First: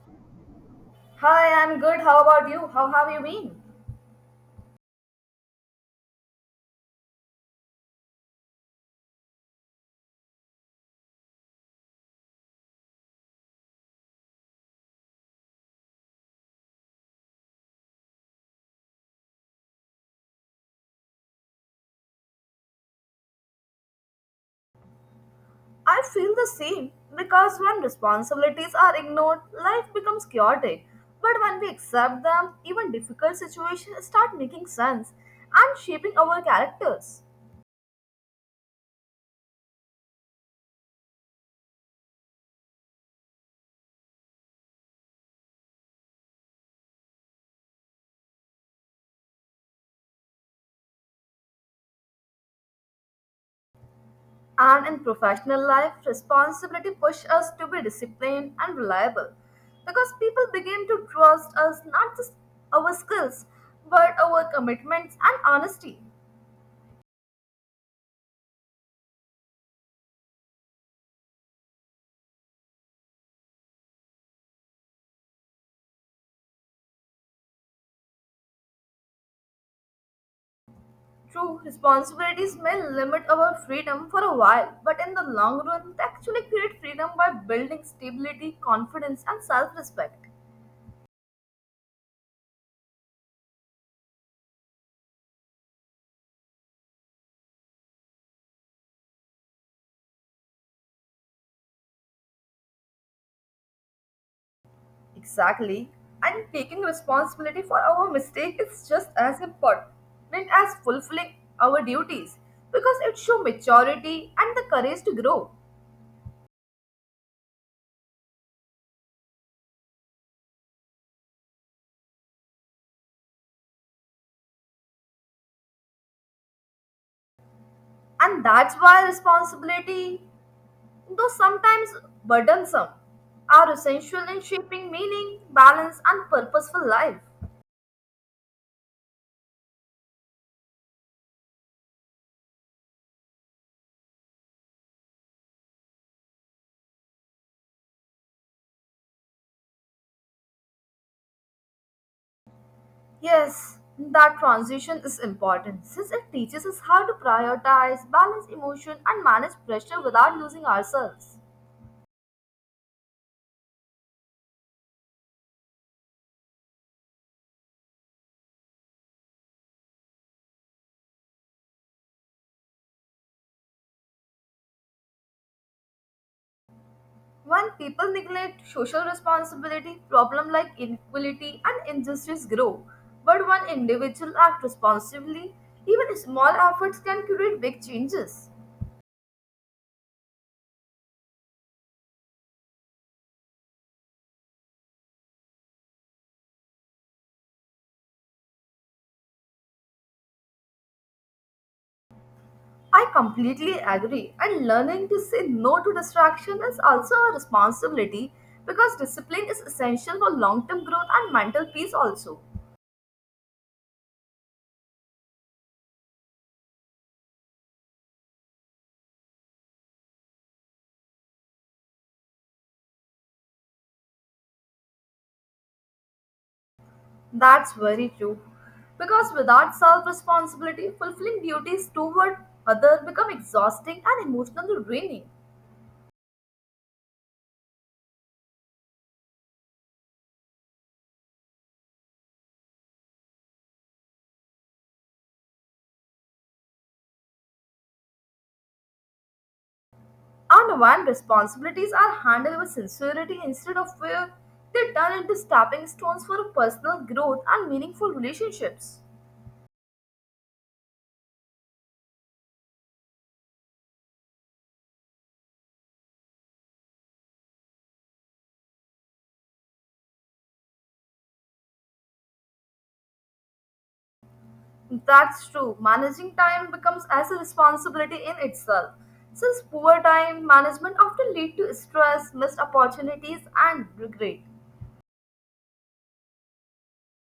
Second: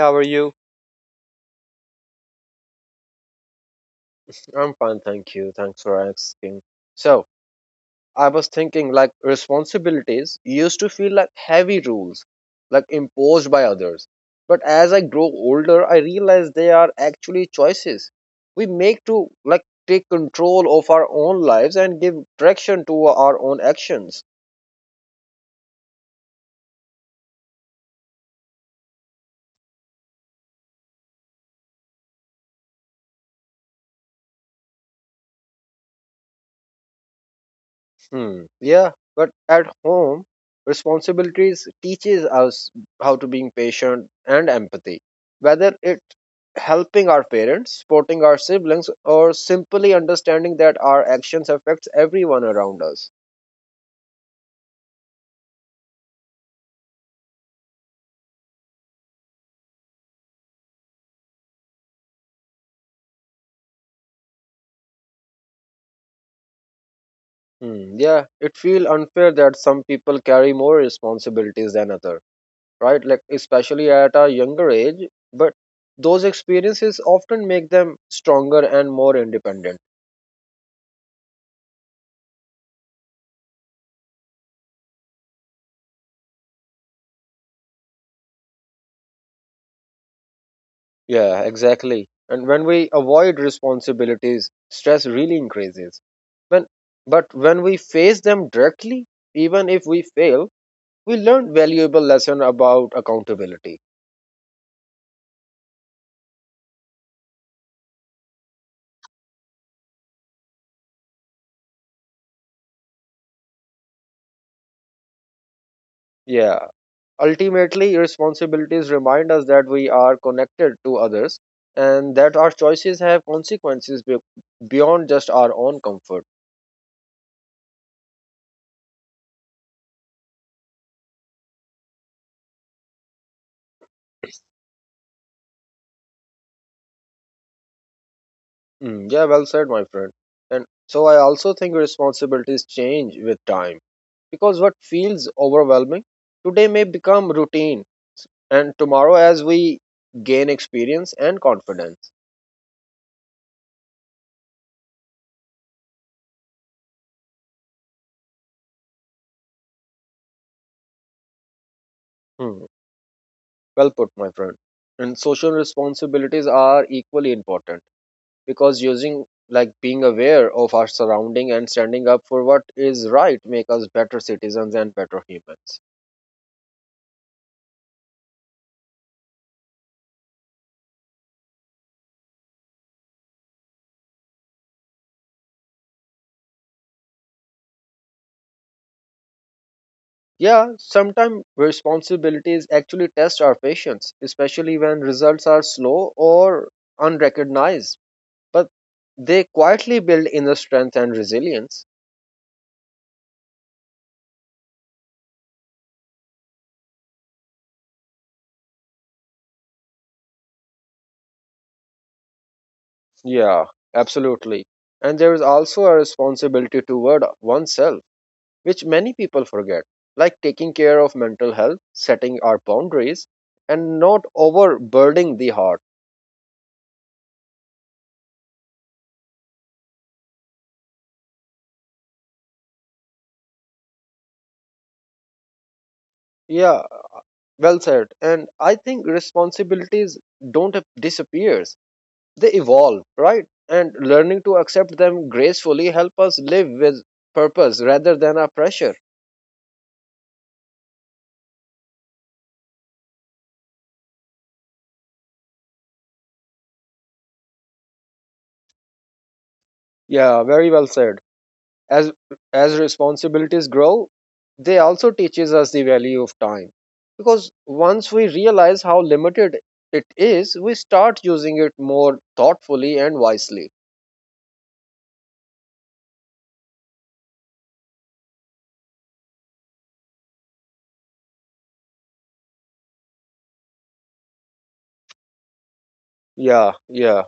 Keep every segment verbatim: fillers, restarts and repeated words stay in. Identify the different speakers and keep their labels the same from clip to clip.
Speaker 1: How are you?
Speaker 2: Hi, I'm good. How about you? How have you been?
Speaker 1: I'm fine, thank you. Thanks for asking. So, I was thinking like responsibilities used to feel like heavy rules, like imposed by others. But as I grow older, I realize they are actually choices we make to like take control of our own lives and give direction to our own actions.
Speaker 2: I feel the same because when responsibilities are ignored, life becomes chaotic. But when we accept them, even difficult situations start making sense and shaping our characters.
Speaker 1: Hmm. Yeah, but at home, responsibilities teaches us how to being patient and empathy. Whether it helping our parents, supporting our siblings, or simply understanding that our actions affects everyone around us.
Speaker 2: And in professional life, responsibility push us to be disciplined and reliable because people begin to trust us not just our skills but our commitments and honesty.
Speaker 1: Hmm. Yeah, it feel unfair that some people carry more responsibilities than other, right? Like especially at a younger age, but those experiences often make them stronger and more independent.
Speaker 2: True, responsibilities may limit our freedom for a while, but in the long run, they actually create freedom by building stability, confidence, and self respect.
Speaker 1: Yeah, exactly. And when we avoid responsibilities, stress really increases. When, but when we face them directly, even if we fail, we learn valuable lesson about accountability.
Speaker 2: Exactly. And taking responsibility for our mistake is just as important as fulfilling our duties because it shows maturity and the courage to grow.
Speaker 1: Yeah, ultimately, responsibilities remind us that we are connected to others and that our choices have consequences be- beyond just our own comfort.
Speaker 2: And that's why responsibility, though sometimes burdensome, are essential in shaping meaning, balance, and purposeful life.
Speaker 1: Mm, yeah, well said, my friend. And so I also think responsibilities change with time because what feels overwhelming today may become routine and tomorrow as we gain experience and confidence.
Speaker 2: Yes, that transition is important since it teaches us how to prioritize, balance emotion, and manage pressure without losing ourselves.
Speaker 1: Hmm, Well put, my friend. And social responsibilities are equally important because using like being aware of our surrounding and standing up for what is right make us better citizens and better humans.
Speaker 2: When people neglect social responsibility, problems like inequality and injustice grow. But when individuals act responsibly, even small efforts can create big changes.
Speaker 1: Yeah, sometimes responsibilities actually test our patience, especially when results are slow or unrecognized But they quietly build inner strength and resilience.
Speaker 2: I completely agree, and learning to say no to distraction is also a responsibility because discipline is essential for long term growth and mental peace, also.
Speaker 1: Yeah, absolutely. And there is also a responsibility toward oneself, which many people forget, like taking care of mental health, setting our boundaries, and not overburdening the heart.
Speaker 2: That's very true. Because without self responsibility, fulfilling duties toward others become exhausting and emotionally draining.
Speaker 1: Yeah, well said. And I think responsibilities don't ap- disappears; they evolve, right? And learning to accept them gracefully help us live with purpose rather than a pressure.
Speaker 2: And when responsibilities are handled with sincerity instead of fear, they turn into stepping stones for personal growth and meaningful relationships.
Speaker 1: Yeah, very well said. as as responsibilities grow, they also teaches us the value of time, because once we realize how limited it is, we start using it more thoughtfully and wisely.
Speaker 2: That's true. Managing time becomes as a responsibility in itself, since poor time management often lead to stress, missed opportunities, and regret.
Speaker 1: Yeah, yeah,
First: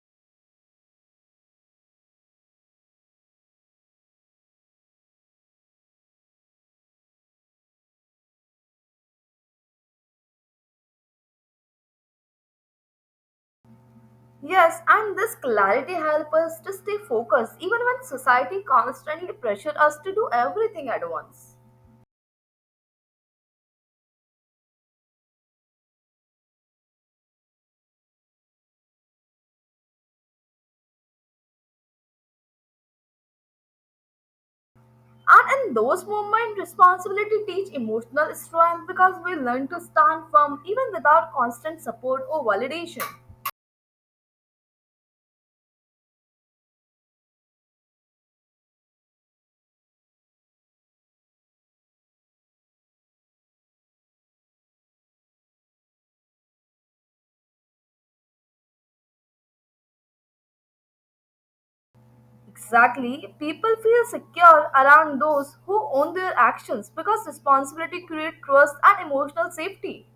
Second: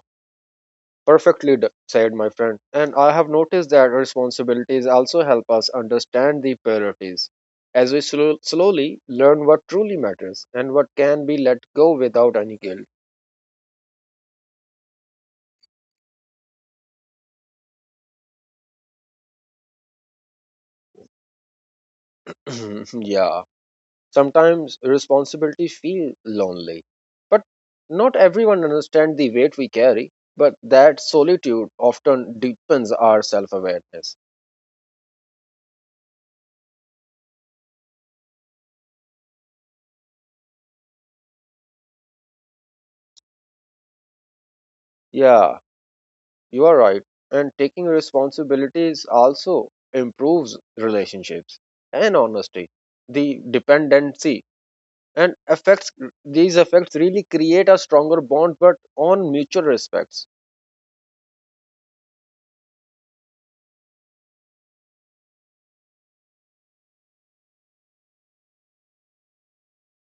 Speaker 1: perfectly d- said, my friend. And I have noticed that responsibilities also help us understand the priorities, as we slow, slowly learn what truly matters and what can be let go without any guilt.
Speaker 2: Yes, and this clarity helps us to stay focused even when society constantly pressures us to do everything at once.
Speaker 1: Yeah. Sometimes responsibility feel lonely, but not everyone understand the weight we carry, but that solitude often deepens our self-awareness.
Speaker 2: And in those moments, responsibility teach emotional strength because we learn to stand firm even without constant support or validation.
Speaker 1: Yeah, you are right. And taking responsibilities also improves relationships and honesty, the dependency and affects these effects really create a stronger bond but on mutual respects.
Speaker 2: Exactly, people feel secure around those who own their actions because responsibility creates trust and emotional safety.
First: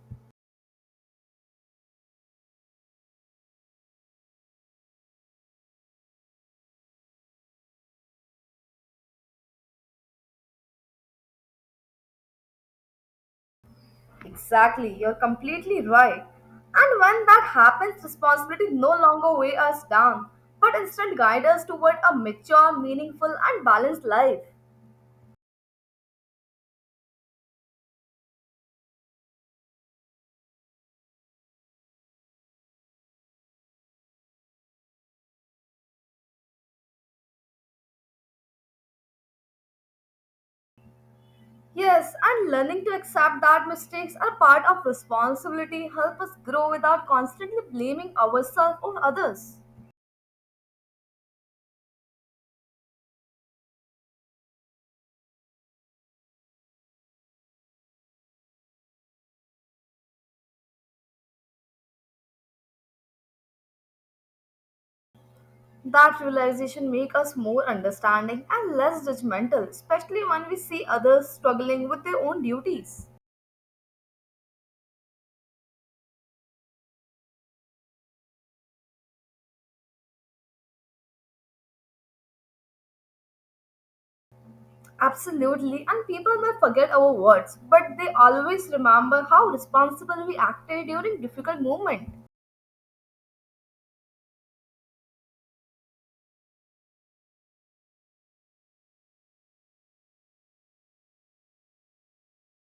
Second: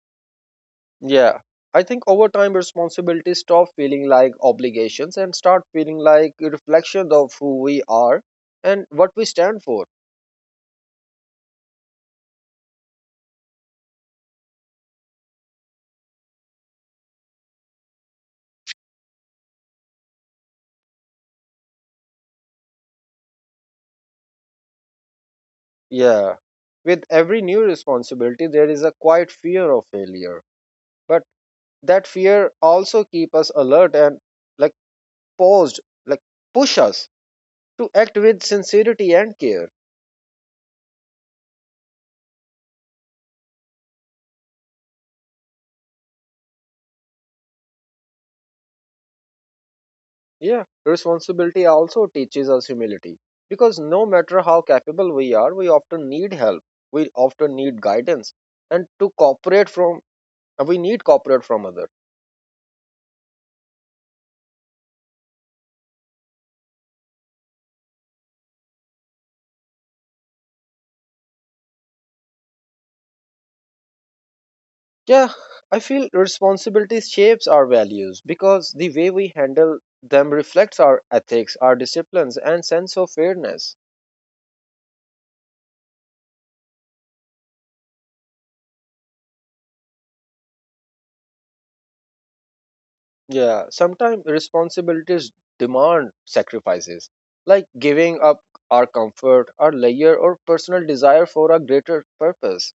Speaker 1: Yeah, I think over time responsibilities stop feeling like obligations and start feeling like a reflection of who we are and what we stand for.
Speaker 2: Exactly, you're completely right. And when that happens, responsibilities no longer weigh us down, but instead guide us toward a mature, meaningful, and balanced life.
Speaker 1: Yeah, with every new responsibility, there is a quiet fear of failure, but that fear also keep us alert and like paused, like push us to act with sincerity and care.
Speaker 2: Yes, and learning to accept that mistakes are part of responsibility help us grow without constantly blaming ourselves or others.
Speaker 1: Yeah, responsibility also teaches us humility because no matter how capable we are, we often need help. We often need guidance and to cooperate from we need cooperate from others.
Speaker 2: That realization make us more understanding and less judgmental, especially when we see others struggling with their own duties.
Speaker 1: Yeah, I feel responsibility shapes our values because the way we handle them reflects our ethics, our disciplines and sense of fairness.
Speaker 2: Absolutely, and people may forget our words, but they always remember how responsible we acted during difficult moments.
Speaker 1: Yeah, sometimes responsibilities demand sacrifices like giving up our comfort, our leisure or personal desire for a greater purpose.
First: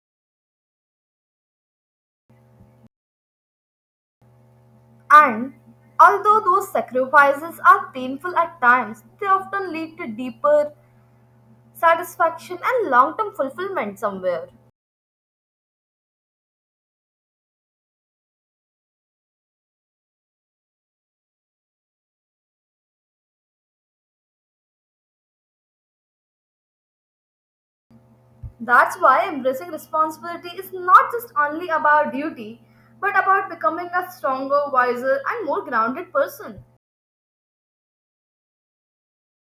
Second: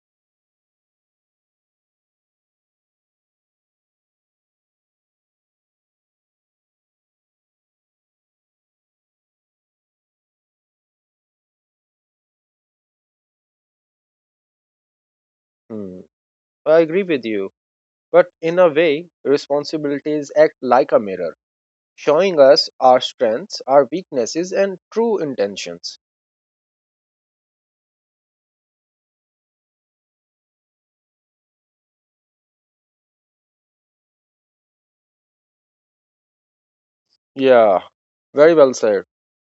Speaker 2: And although those sacrifices are painful at times, they often lead to deeper satisfaction and long-term fulfillment somewhere.
Speaker 1: Hmm, I agree with you. But in a way, responsibilities act like a mirror, showing us our strengths, our weaknesses, and true intentions.
Speaker 2: That's why embracing responsibility is not just only about duty, but about becoming a stronger, wiser, and more grounded person.
Speaker 1: Yeah, very well said.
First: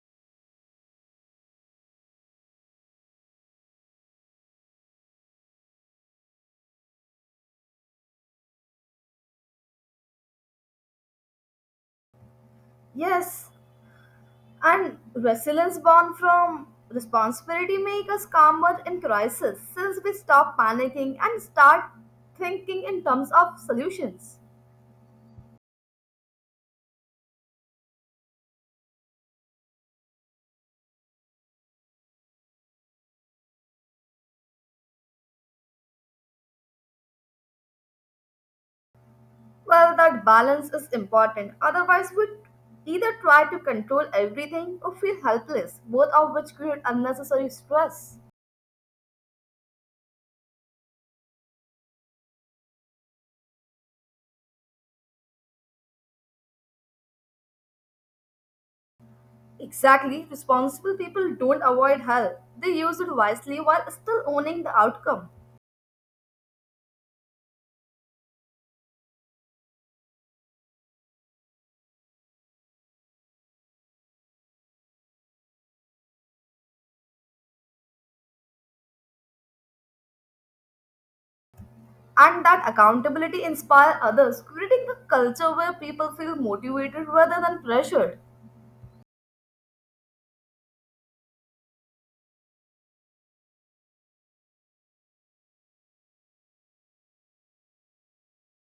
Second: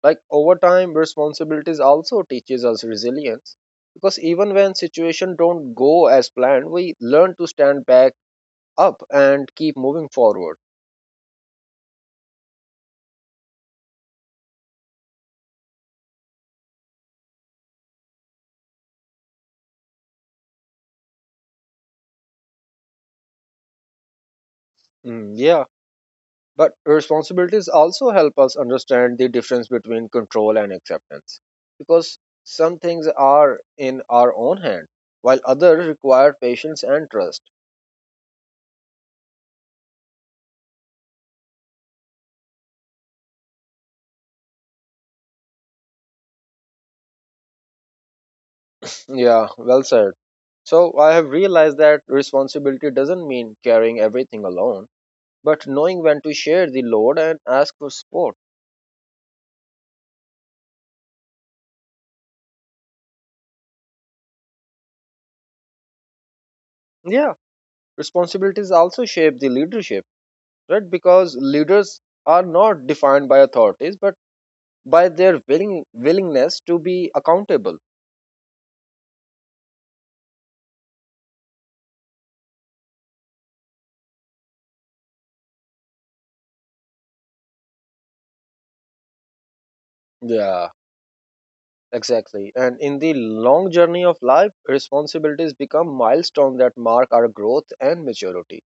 Speaker 1: Like over time, responsibilities also teaches us resilience because even when situations don't go as planned, we learn to stand back up and keep moving forward.
Speaker 2: Yes, and resilience born from responsibility make us calmer in crisis since we stop panicking and start thinking in terms of solutions.
Speaker 1: Hmm, yeah. But responsibilities also help us understand the difference between control and acceptance. Because some things are in our own hand, while others require patience and trust.
Speaker 2: Well, that balance is important. Otherwise, we either try to control everything or feel helpless, both of which create unnecessary stress.
Speaker 1: Yeah, well said. So I have realized that responsibility doesn't mean carrying everything alone, but knowing when to share the load and ask for support.
Speaker 2: Exactly, responsible people don't avoid help. They use it wisely while still owning the outcome.
Speaker 1: Yeah, responsibilities also shape the leadership, right? Because leaders are not defined by authorities, but by their willing willingness to be accountable.
Speaker 2: And that accountability inspire others, creating a culture where people feel motivated rather than pressured.
Speaker 1: Yeah, exactly. And in the long journey of life, responsibilities become milestones that mark our growth and maturity.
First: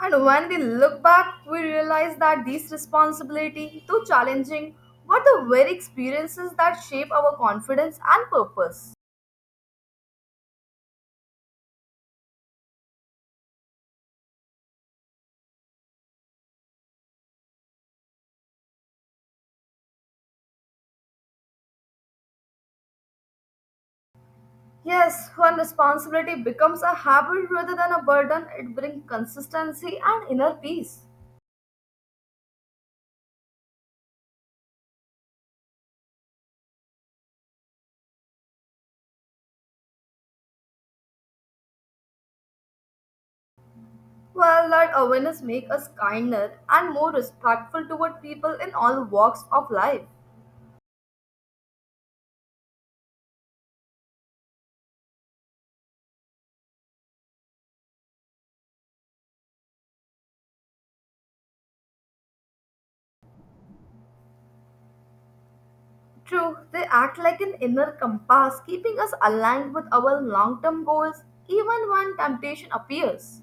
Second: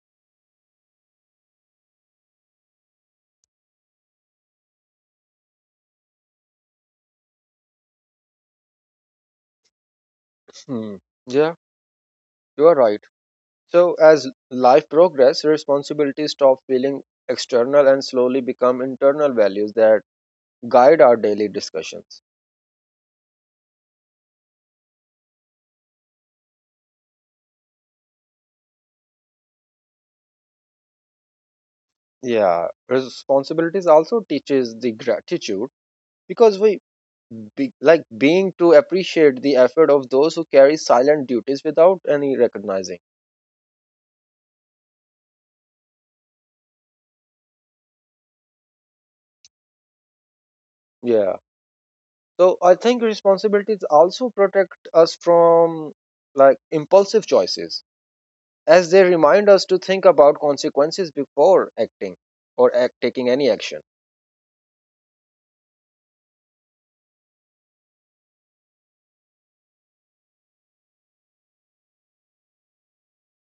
Speaker 2: And when we look back, we realize that these responsibility, though challenging, were the very experiences that shape our confidence and purpose.
Speaker 1: Hmm. Yeah, you are right. So as life progresses, responsibilities stop feeling external and slowly become internal values that guide our daily discussions.
Speaker 2: Yes, when responsibility becomes a habit rather than a burden, it brings consistency and inner peace.
Speaker 1: Yeah, responsibilities also teaches the gratitude because we be, like being to appreciate the effort of those who carry silent duties without any recognizing.
Speaker 2: Well, that awareness makes us kinder and more respectful toward people in all walks of life.
Speaker 1: Yeah. So I think responsibilities also protect us from like impulsive choices as they remind us to think about consequences before acting or act, taking any action.
Speaker 2: True, they act like an inner compass, keeping us aligned with our long term goals even when temptation appears.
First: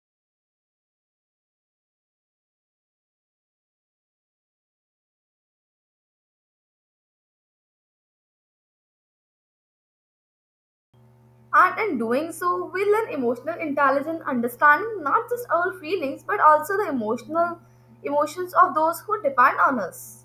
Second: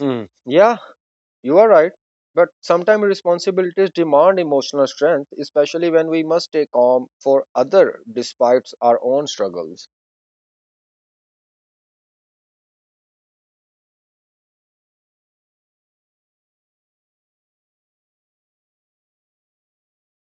Speaker 1: Hmm. Yeah, you are right. But sometimes responsibilities demand emotional strength, especially when we must take on for other despite our own struggles.
Speaker 2: And in doing so, we learn emotional intelligence, understanding not just our feelings but also the emotional emotions of those who depend on us.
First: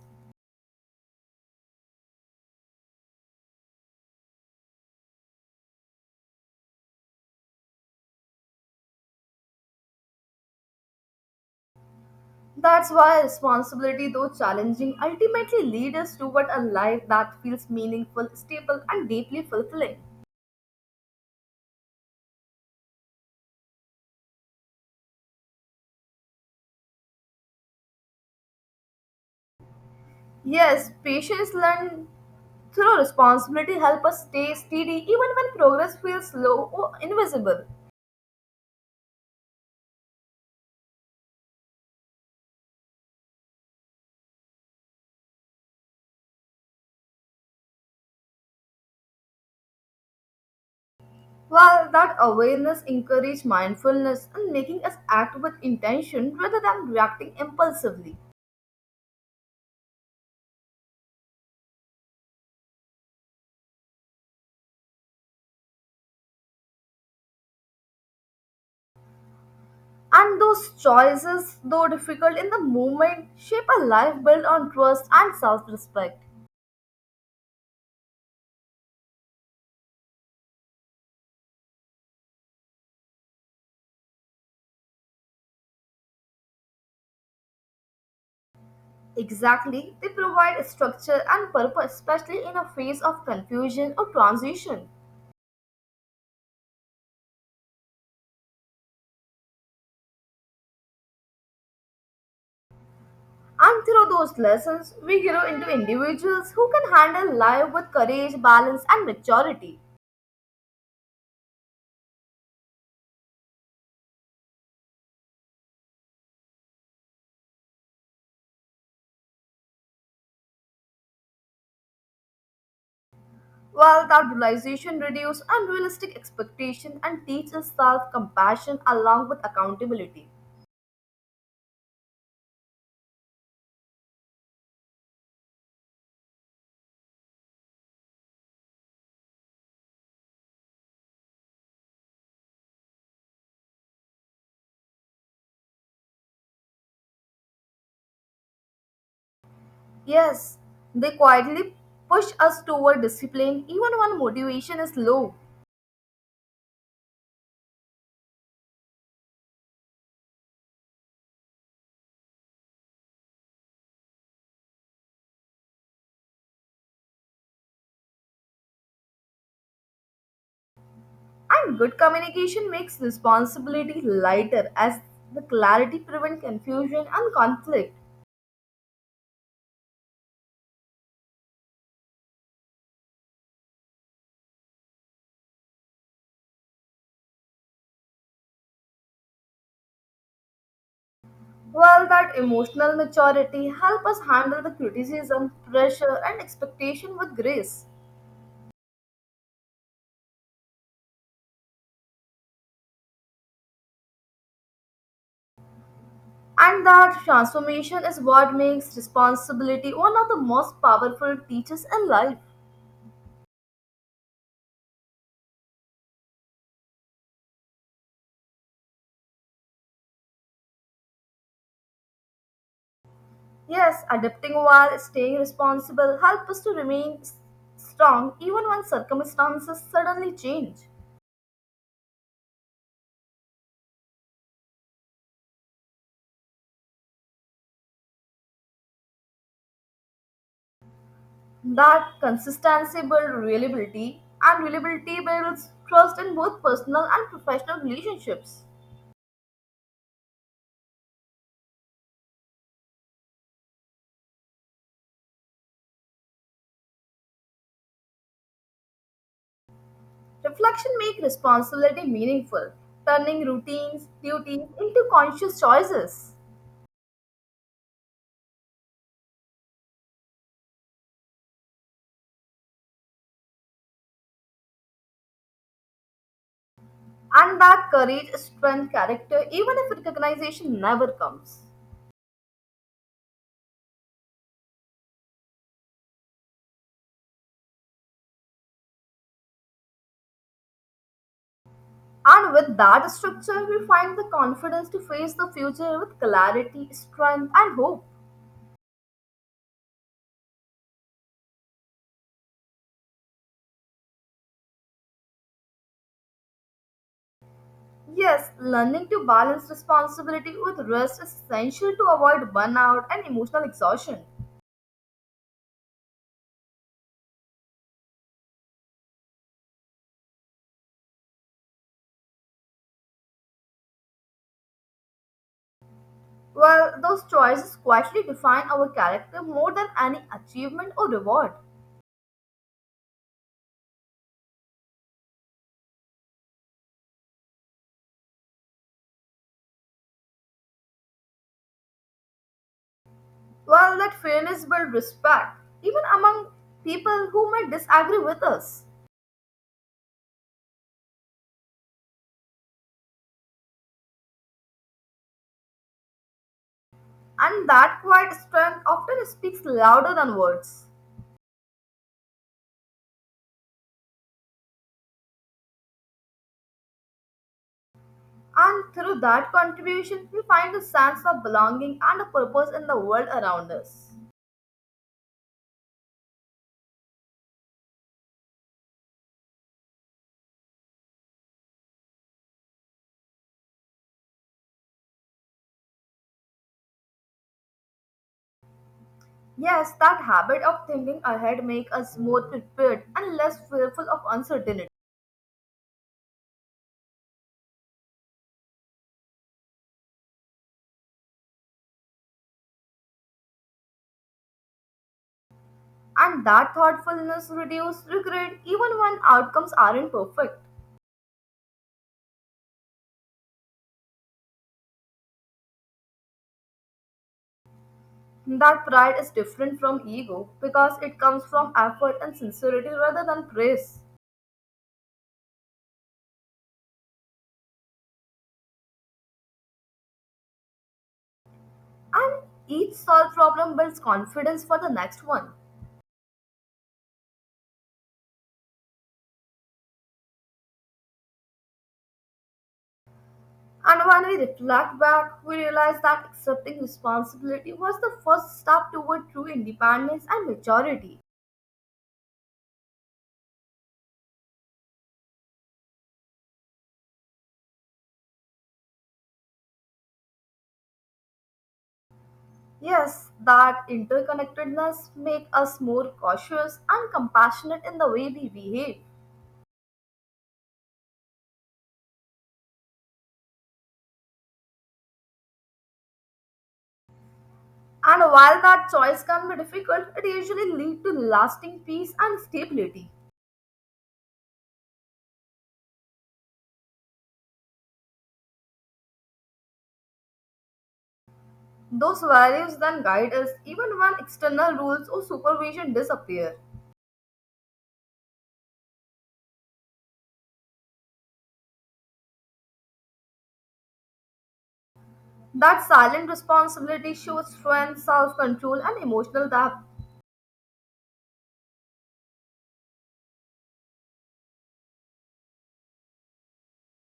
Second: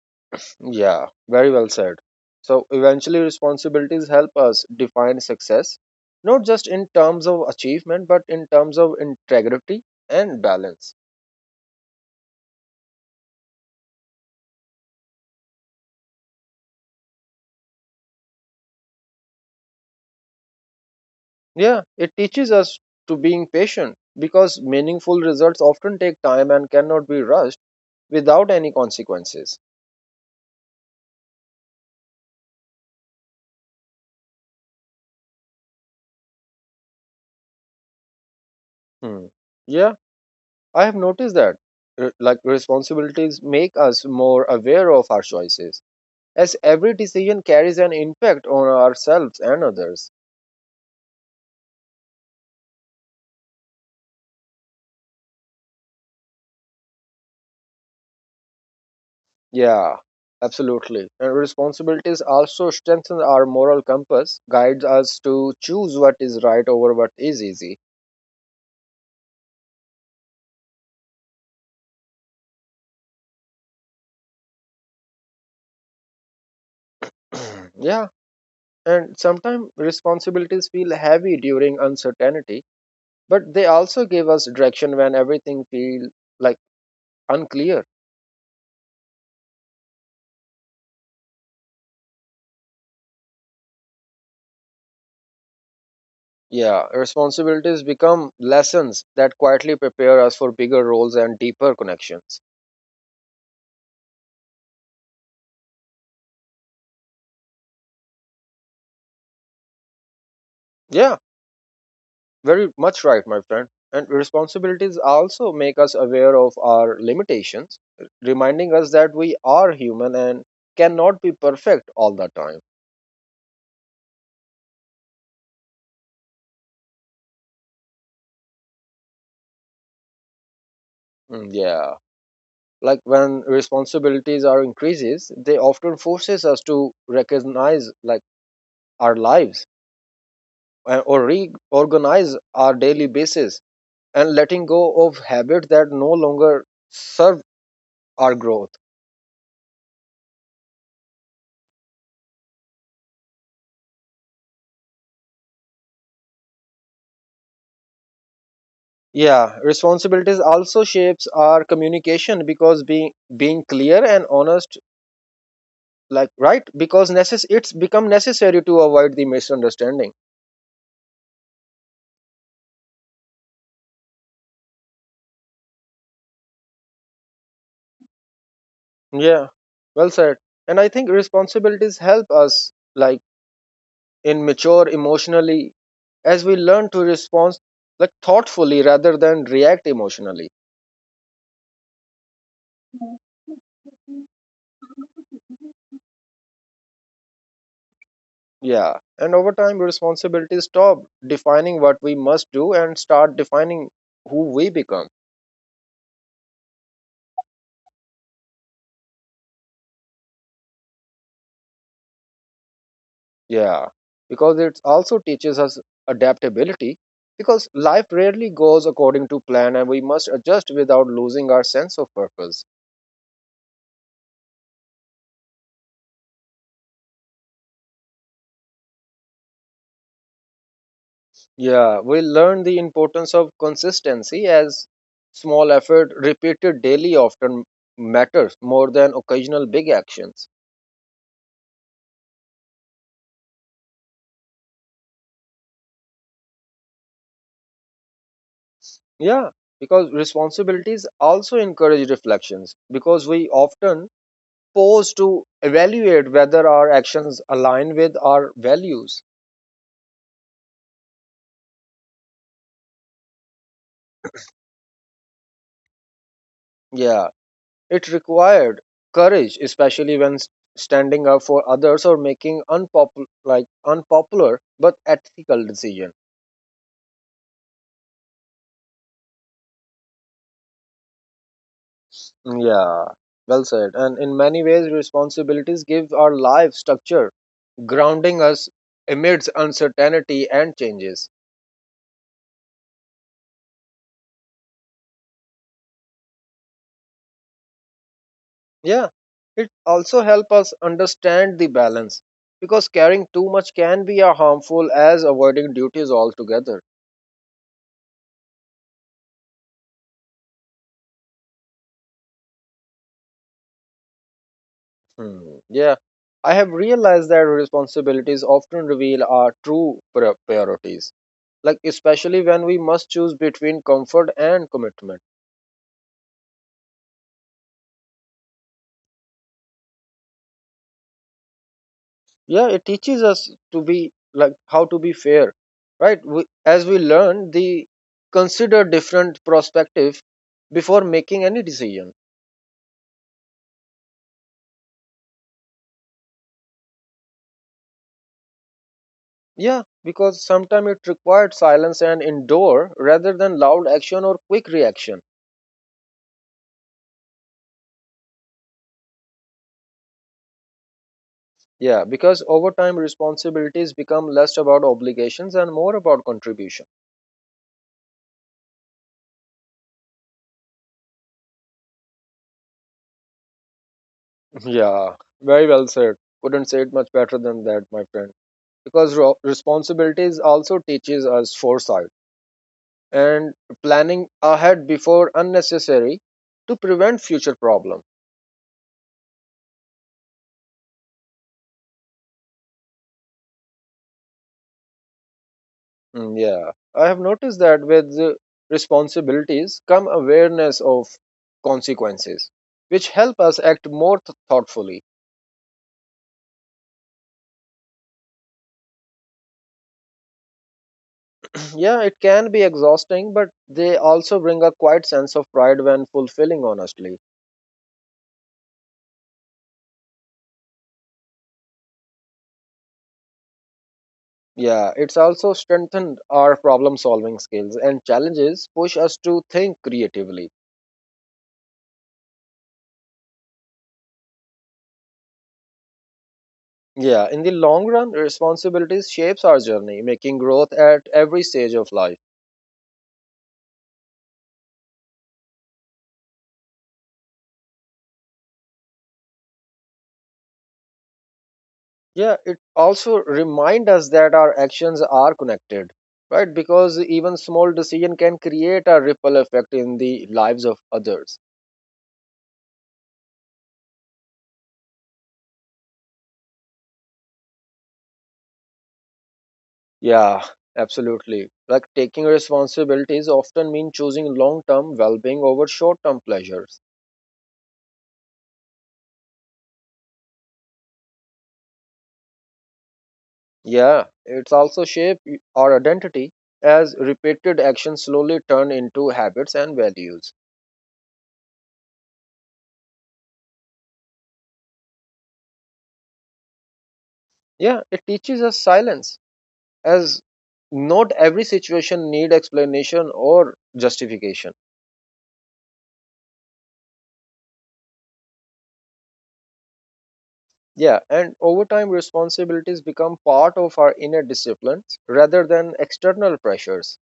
Speaker 1: Yeah, very well said. So eventually, responsibilities help us define success, not just in terms of achievement, but in terms of integrity and balance.
Speaker 2: That's why responsibility, though challenging, ultimately leads us toward a life that feels meaningful, stable, and deeply fulfilling.
Speaker 1: Yeah, it teaches us to being patient because meaningful results often take time and cannot be rushed without any consequences.
Speaker 2: Yes, patience learned through responsibility help us stay steady even when progress feels slow or invisible.
Speaker 1: Hmm. Yeah, I have noticed that. R- Like responsibilities make us more aware of our choices, as every decision carries an impact on ourselves and others.
Speaker 2: While that awareness encourages mindfulness and making us act with intention rather than reacting impulsively.
Speaker 1: Yeah, absolutely. And responsibilities also strengthen our moral compass, guides us to choose what is right over what is easy.
Speaker 2: And those choices, though difficult in the moment, shape a life built on trust and self-respect.
Speaker 1: Yeah, and sometimes responsibilities feel heavy during uncertainty, but they also give us direction when everything feels like unclear.
Speaker 2: Exactly, they provide structure and purpose, especially in a phase of confusion or transition.
Speaker 1: Yeah, responsibilities become lessons that quietly prepare us for bigger roles and deeper connections.
Speaker 2: And through those lessons, we grow into individuals who can handle life with courage, balance, and maturity.
Speaker 1: Yeah, very much right, my friend. And responsibilities also make us aware of our limitations, reminding us that we are human and cannot be perfect all the time.
Speaker 2: While that realization reduces unrealistic expectation and teaches self-compassion along with accountability.
Speaker 1: Mm, yeah. Like when responsibilities are increases, they often forces us to recognize like our lives uh, or reorganize our daily basis and letting go of habits that no longer serve our growth.
Speaker 2: Yes, they quietly push us toward discipline even when motivation is low.
Speaker 1: Yeah, responsibilities also shapes our communication because being being clear and honest, like right, because necess- it's become necessary to avoid the misunderstanding.
Speaker 2: And good communication makes responsibility lighter as the clarity prevents confusion and conflict.
Speaker 1: Yeah, well said. And I think responsibilities help us like in mature emotionally as we learn to respond like thoughtfully rather than react emotionally.
Speaker 2: Well, that emotional maturity helps us handle the criticism, pressure, and expectation with grace.
Speaker 1: Yeah, and over time, responsibilities stop defining what we must do and start defining who we become.
Speaker 2: And that transformation is what makes responsibility one of the most powerful teachers in life.
Speaker 1: Yeah, because it also teaches us adaptability because life rarely goes according to plan and we must adjust without losing our sense of purpose.
Speaker 2: Yes, adapting while staying responsible helps us to remain s- strong even when circumstances suddenly change.
Speaker 1: Yeah, we learn the importance of consistency as small effort repeated daily often matters more than occasional big actions.
Speaker 2: That consistency builds reliability, and reliability builds trust in both personal and professional relationships.
Speaker 1: Yeah, because responsibilities also encourage reflections because we often pause to evaluate whether our actions align with our values.
Speaker 2: Reflection makes responsibility meaningful, turning routines, duties into conscious choices.
Speaker 1: Yeah. It required courage, especially when s- standing up for others or making unpopular, like unpopular but ethical decisions.
Speaker 2: And that courage strengthens character even if recognition never comes.
Speaker 1: Yeah, well said. And in many ways, responsibilities give our life structure, grounding us amidst uncertainty and changes.
Speaker 2: And with that structure, we find the confidence to face the future with clarity, strength, and hope.
Speaker 1: Yeah, it also helps us understand the balance because carrying too much can be a harmful as avoiding duties altogether.
Speaker 2: Yes, learning to balance responsibility with rest is essential to avoid burnout and emotional exhaustion.
Speaker 1: Hmm, yeah, I have realized that responsibilities often reveal our true pri- priorities, like especially when we must choose between comfort and commitment.
Speaker 2: Well, those choices quietly define our character more than any achievement or reward.
Speaker 1: Yeah, it teaches us to be like how to be fair, right? We, as we learn, the consider different perspective before making any decision.
Speaker 2: Well, that fairness builds respect, even among people who might disagree with us.
Speaker 1: Yeah, because sometimes it required silence and endure rather than loud action or quick reaction.
Speaker 2: And that quiet strength often speaks louder than words.
Speaker 1: Yeah, because over time responsibilities become less about obligations and more about contribution.
Speaker 2: And through that contribution, we find a sense of belonging and a purpose in the world around us.
Speaker 1: Yeah, very well said. Couldn't say it much better than that, my friend. Because ro- responsibilities also teaches us foresight and planning ahead before unnecessary to prevent future problems.
Speaker 2: Yes, that habit of thinking ahead makes us more prepared and less fearful of uncertainty.
Speaker 1: Mm, yeah, I have noticed that with uh, responsibilities come awareness of consequences, which help us act more th- thoughtfully.
Speaker 2: And that thoughtfulness reduces regret even when outcomes aren't perfect.
Speaker 1: Yeah, it can be exhausting, but they also bring a quiet sense of pride when fulfilling, honestly.
Speaker 2: That pride is different from ego because it comes from effort and sincerity rather than praise.
Speaker 1: Yeah, it's also strengthened our problem solving skills, and challenges push us to think creatively.
Speaker 2: And each solved problem builds confidence for the next one.
Speaker 1: Yeah, in the long run, responsibilities shapes our journey, making growth at every stage of life.
Speaker 2: And when we reflect back, we realize that accepting responsibility was the first step toward true independence and maturity.
Speaker 1: Yeah, it also reminds us that our actions are connected, right? Because even small decision can create a ripple effect in the lives of others.
Speaker 2: Yes, that interconnectedness makes us more cautious and compassionate in the way we behave.
Speaker 1: Yeah, absolutely. Like taking responsibilities often mean choosing long-term well-being over short-term pleasures.
Speaker 2: And while that choice can be difficult, it usually leads to lasting peace and stability.
Speaker 1: Yeah, it's also shape y- our identity as repeated actions slowly turn into habits and values.
Speaker 2: Those values then guide us even when external rules or supervision disappear.
Speaker 1: Yeah, it teaches us silence as not every situation need explanation or justification.
Speaker 2: That silent responsibility shows strength, self control, and emotional depth.
Speaker 1: Yeah, and over time responsibilities become part of our inner disciplines rather than external pressures.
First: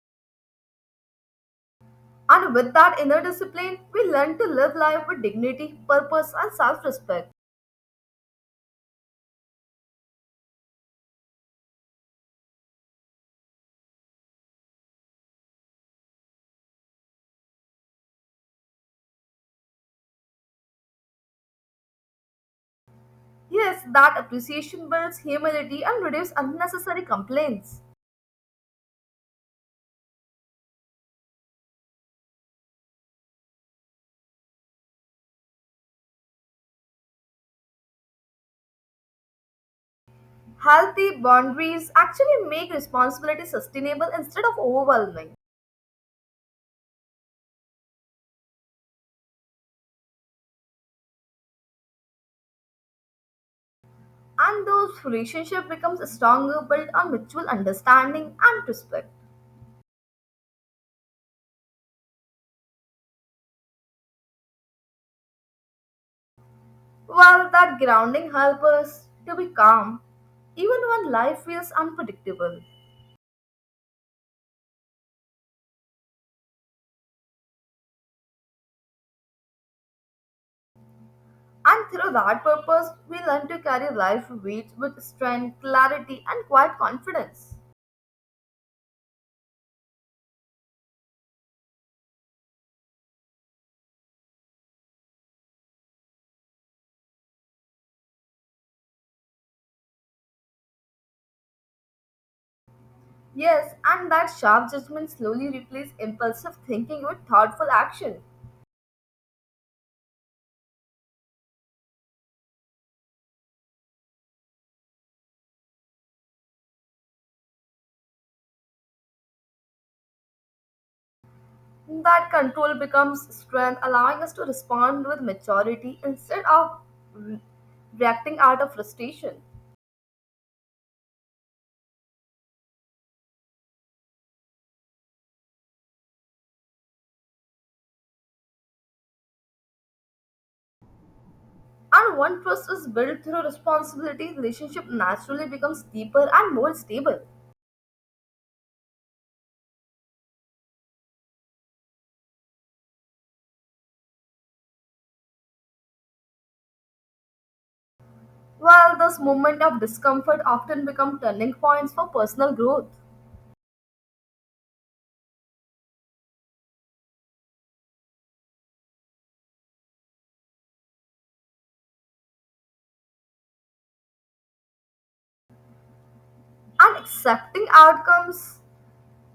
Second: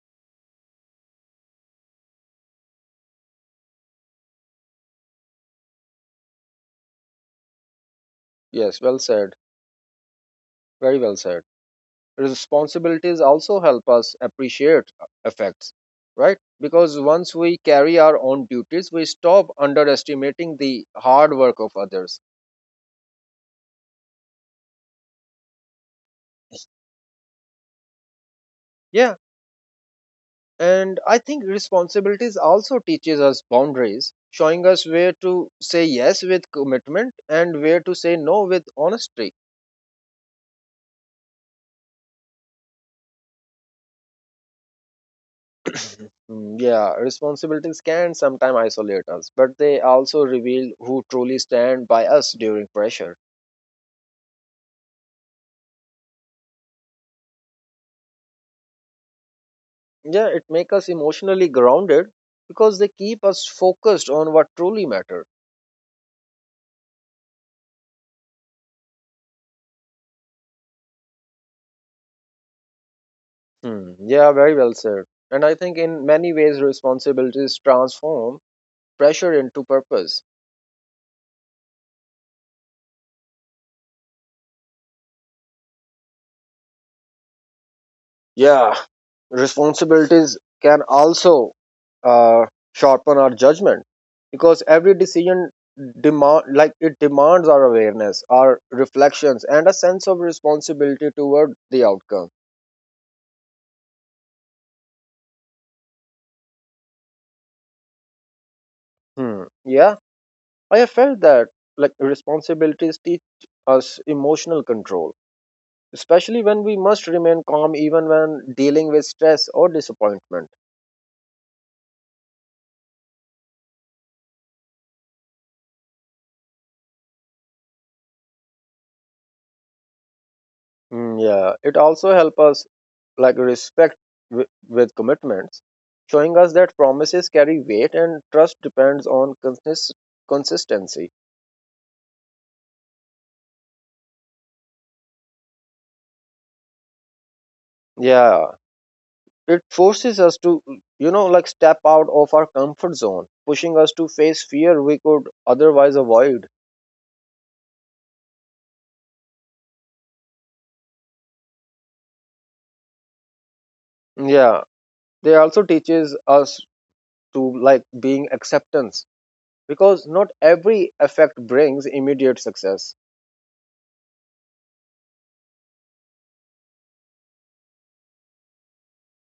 Speaker 2: And with that inner discipline, we learn to live life with dignity, purpose, and self respect.
Speaker 1: Yes, well said. Very well said. Responsibilities also help us appreciate effects, right? Because once we carry our own duties, we stop underestimating the hard work of others.
Speaker 2: Yes, that appreciation builds humility and reduces unnecessary complaints.
Speaker 1: Yeah, and I think responsibilities also teaches us boundaries, showing us where to say yes with commitment and where to say no with honesty.
Speaker 2: Healthy boundaries actually make responsibility sustainable instead of overwhelming.
Speaker 1: Mm, yeah, responsibilities can sometimes isolate us, but they also reveal who truly stand by us during pressure.
Speaker 2: And those relationship becomes stronger built on mutual understanding and respect.
Speaker 1: Yeah, it makes us emotionally grounded because they keep us focused on what truly matters.
Speaker 2: Well, that grounding helps us to be calm even when life feels unpredictable.
Speaker 1: Hmm. Yeah, very well said. And I think in many ways, responsibilities transform pressure into purpose.
Speaker 2: And through that purpose, we learn to carry life weights with strength, clarity, and quiet confidence.
Speaker 1: Yeah, responsibilities can also uh, sharpen our judgment because every decision demand like it demands our awareness, our reflections, and a sense of responsibility toward the outcome.
Speaker 2: Yes, and that sharp judgment slowly replaces impulsive thinking with thoughtful action.
Speaker 1: Hmm. Yeah, I have felt that, like responsibilities teach us emotional control, especially when we must remain calm even when dealing with stress or disappointment.
Speaker 2: That control becomes strength, allowing us to respond with maturity instead of re- reacting out of frustration.
Speaker 1: Mm, yeah, it also helps us like respect wi- with commitments, showing us that promises carry weight and trust depends on consist- consistency.
Speaker 2: And when trust is built through responsibility, relationship naturally becomes deeper and more stable.
Speaker 1: Yeah, it forces us to, you know like step out of our comfort zone, pushing us to face fear we could otherwise avoid.
Speaker 2: While this moment of discomfort often become turning points for personal growth.
Speaker 1: Yeah, they also teaches us to like being acceptance because not every effect brings immediate success.
Speaker 2: And accepting outcomes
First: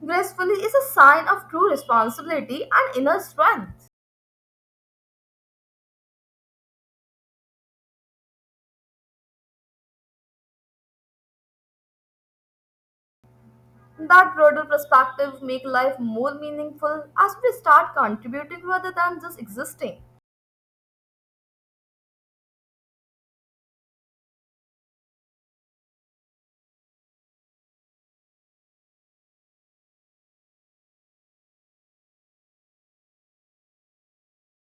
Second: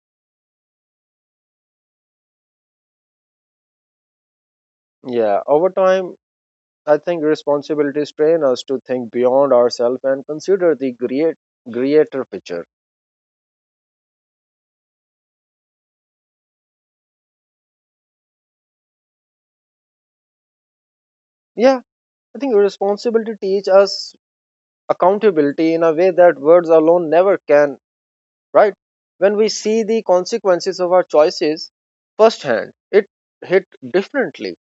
Speaker 2: gracefully is a sign of true responsibility and inner strength.
Speaker 1: Yeah, over time I think responsibilities train us to think beyond ourselves and consider the great greater picture.
Speaker 2: That broader perspective make life more meaningful as we start contributing rather than just existing.
Speaker 1: Yeah, I think responsibility teach us accountability in a way that words alone never can, right? When we see the consequences of our choices firsthand, it hit differently.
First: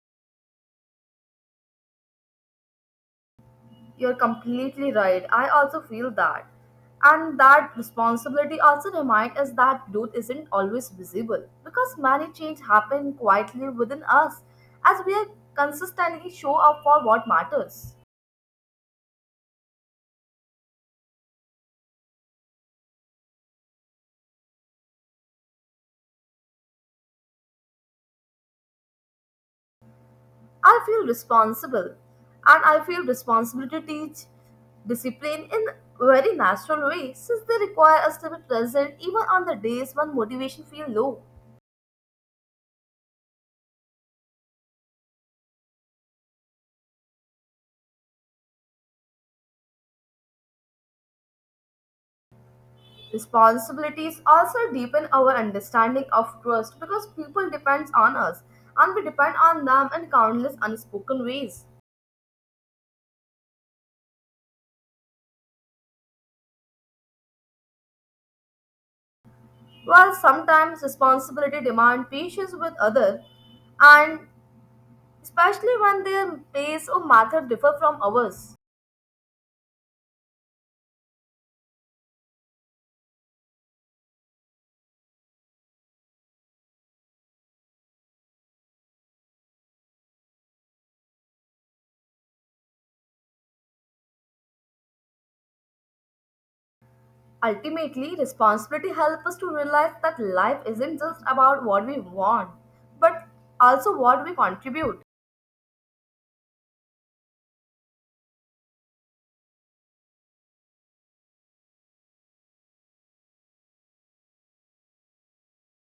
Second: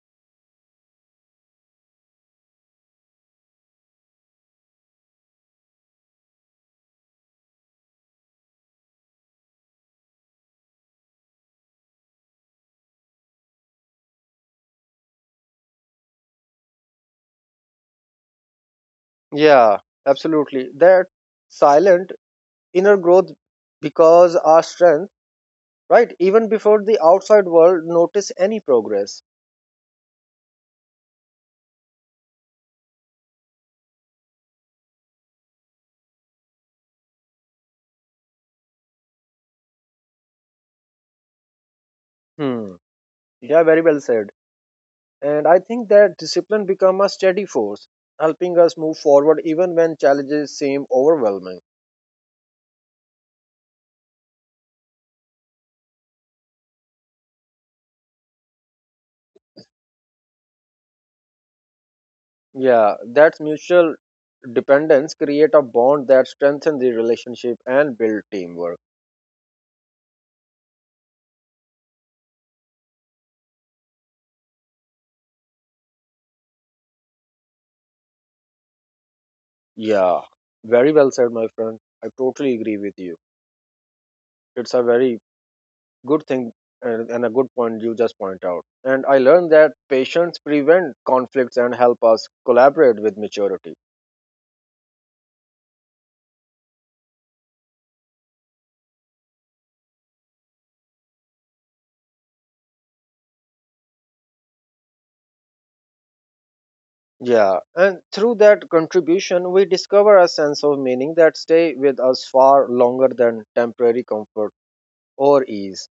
Speaker 2: You're completely right. I also feel that. And that responsibility also reminds us that growth isn't always visible because many change happen quietly within us as we are consistently show up for what matters.
Speaker 1: Yeah, absolutely that silent inner growth because our strength, right? Even before the outside world notice any progress.
Speaker 2: I feel responsible and I feel responsibility to teach discipline in very natural way since they require us to be present even on the days when motivation feels low.
Speaker 1: Hmm. Yeah, very well said. And I think that discipline become a steady force, helping us move forward even when challenges seem overwhelming.
Speaker 2: Responsibilities also deepen our understanding of trust because people depend on us and we depend on them in countless unspoken ways.
Speaker 1: Yeah, that mutual dependence create a bond that strengthen the relationship and build teamwork.
Speaker 2: While sometimes responsibility demand patience with others and especially when their pace or method differ from ours.
Speaker 1: Yeah, very well said, my friend. I totally agree with you. It's a very good thing and and a good point you just point out. And I learned that patience prevent conflicts and help us collaborate with maturity.
Speaker 2: Ultimately, responsibility helps us to realize that life isn't just about what we want, but also what we contribute.
Speaker 1: Yeah, and through that contribution, we discover a sense of meaning that stay with us far longer than temporary comfort or ease.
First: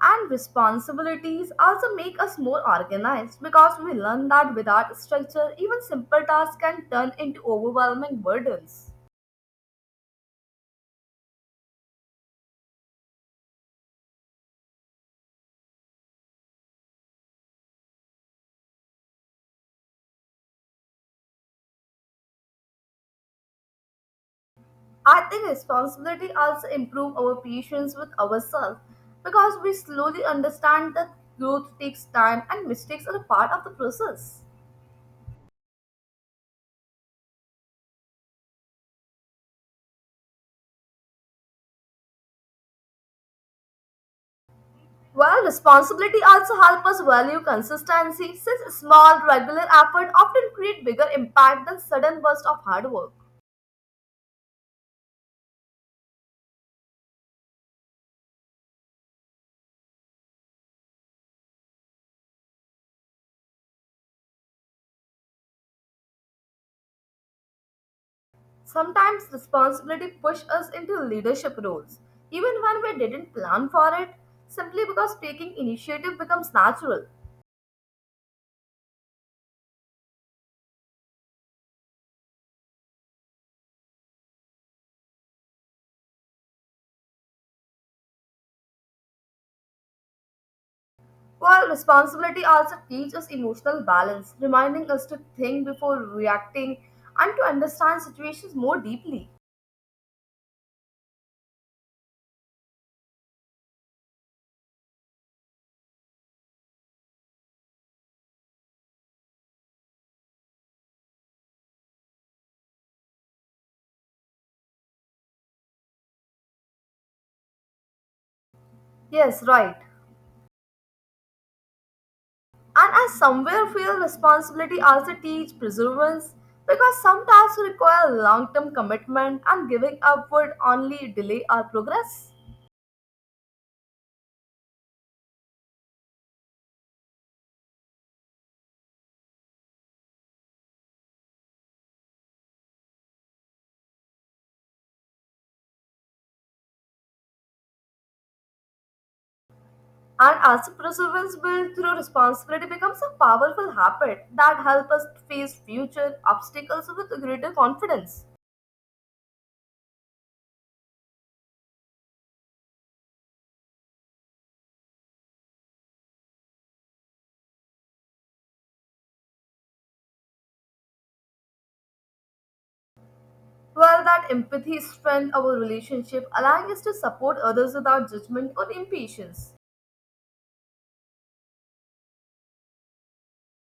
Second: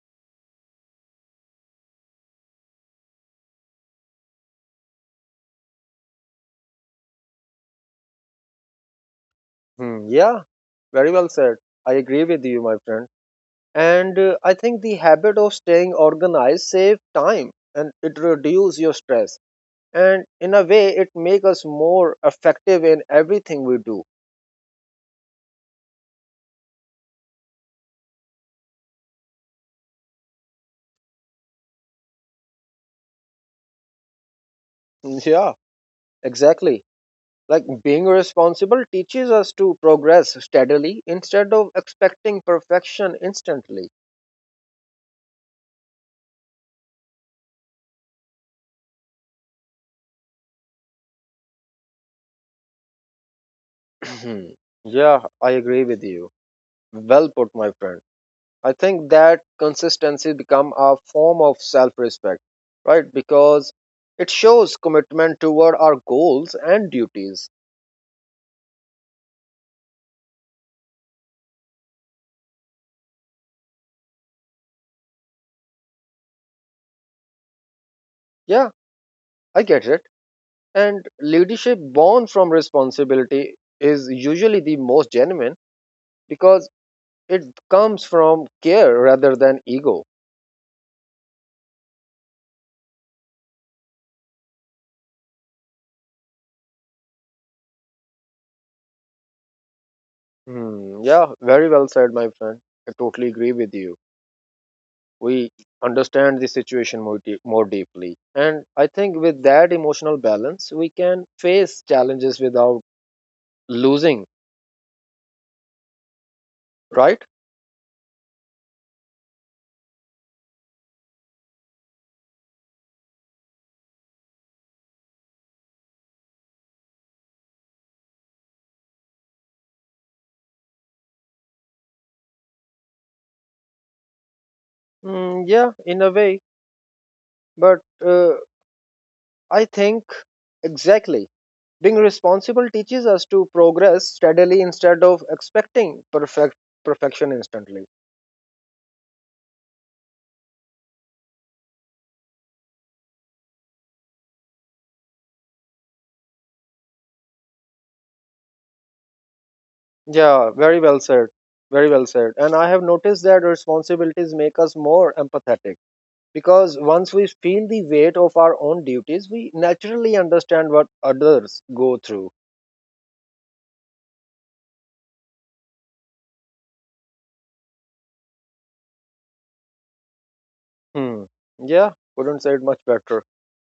Speaker 2: And responsibilities also make us more organized because we learn that without structure, even simple tasks can turn into overwhelming burdens.
Speaker 1: Hmm, yeah, very well said. I agree with you, my friend. And uh, I think the habit of staying organized save time and it reduce your stress. And in a way, it make us more effective in everything we do.
Speaker 2: I think responsibility also improves our patience with ourselves because we slowly understand that growth takes time and mistakes are a part of the process.
Speaker 1: Yeah, exactly. Like being responsible teaches us to progress steadily instead of expecting perfection instantly.
Speaker 2: Well, responsibility also helps us value consistency since small, regular effort often create bigger impact than sudden burst of hard work.
Speaker 1: Yeah, I agree with you. Well put, my friend. I think that consistency become a form of self-respect, right? Because it shows commitment toward our goals and duties.
Speaker 2: Sometimes responsibility pushes us into leadership roles, even when we didn't plan for it, simply because taking initiative becomes natural.
Speaker 1: Yeah, I get it. And leadership born from responsibility is usually the most genuine because it comes from care rather than ego.
Speaker 2: While responsibility also teaches emotional balance, reminding us to think before reacting and to understand situations more deeply.
Speaker 1: Hmm, yeah, very well said, my friend. I totally agree with you. We understand the situation more, deep, more deeply. And I think with that emotional balance, we can face challenges without losing, right?
Speaker 2: Yes, right. And I somewhere feel responsibility also teach perseverance because some tasks require long-term commitment and giving up would only delay our progress.
Speaker 1: Hmm, yeah, in a way. But uh, I think exactly. Being responsible teaches us to progress steadily instead of expecting perfect perfection instantly.
Speaker 2: And as perseverance built through responsibility becomes a powerful habit that helps us face future obstacles with greater confidence.
Speaker 1: Yeah, very well said. Very well said. And I have noticed that responsibilities make us more empathetic because once we feel the weight of our own duties, we naturally understand what others go through.
Speaker 2: While that empathy strengthens our relationship, allowing us to support others without judgment or impatience.
Speaker 1: Hmm. Yeah, couldn't say it much better.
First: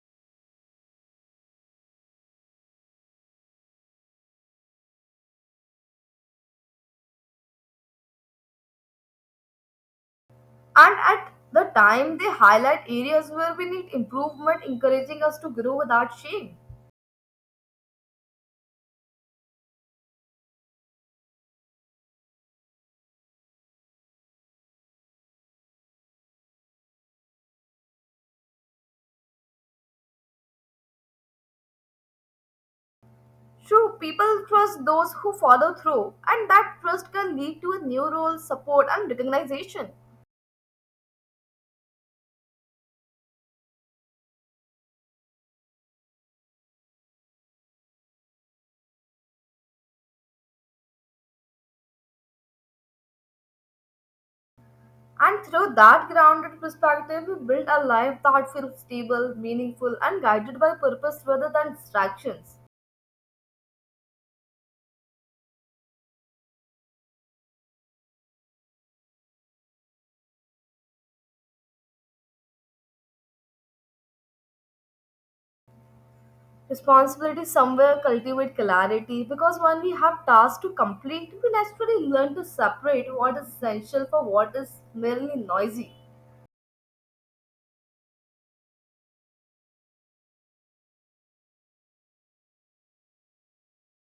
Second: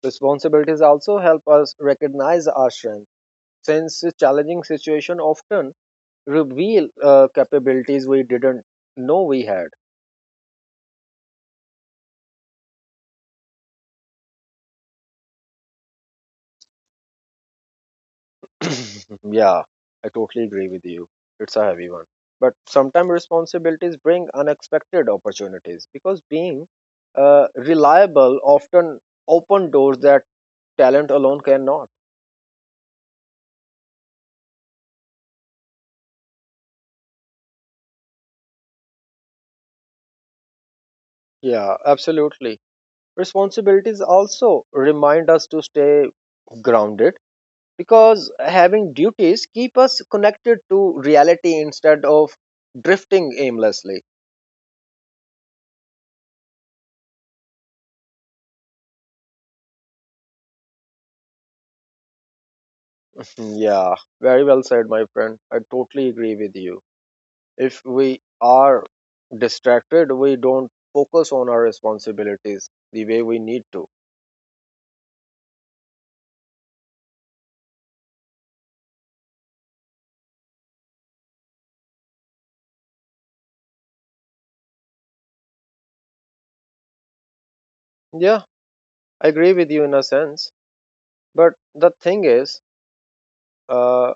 Speaker 1: Responsibilities also help us recognize our strength since the challenging situation often reveal uh, capabilities we didn't know we had.
Speaker 2: And at the time, they highlight areas where we need improvement, encouraging us to grow without shame.
Speaker 1: Yeah, I totally agree with you. It's a heavy one. But sometimes responsibilities bring unexpected opportunities because being uh, reliable often open doors that talent alone cannot.
Speaker 2: True, people trust those who follow through, and that trust can lead to a new role, support, and recognition.
Speaker 1: Yeah, absolutely. Responsibilities also remind us to stay grounded because having duties keep us connected to reality instead of drifting aimlessly.
Speaker 2: And through that grounded perspective, we build a life that feels stable, meaningful, and guided by purpose rather than distractions.
Speaker 1: Yeah, very well said, my friend. I totally agree with you. If we are distracted, we don't focus on our responsibilities the way we need to.
Speaker 2: Responsibility somewhere cultivate clarity because when we have tasks to complete, we naturally learn to separate what is essential for what is merely noisy.
Speaker 1: Yeah, I agree with you in a sense. But the thing is, uh,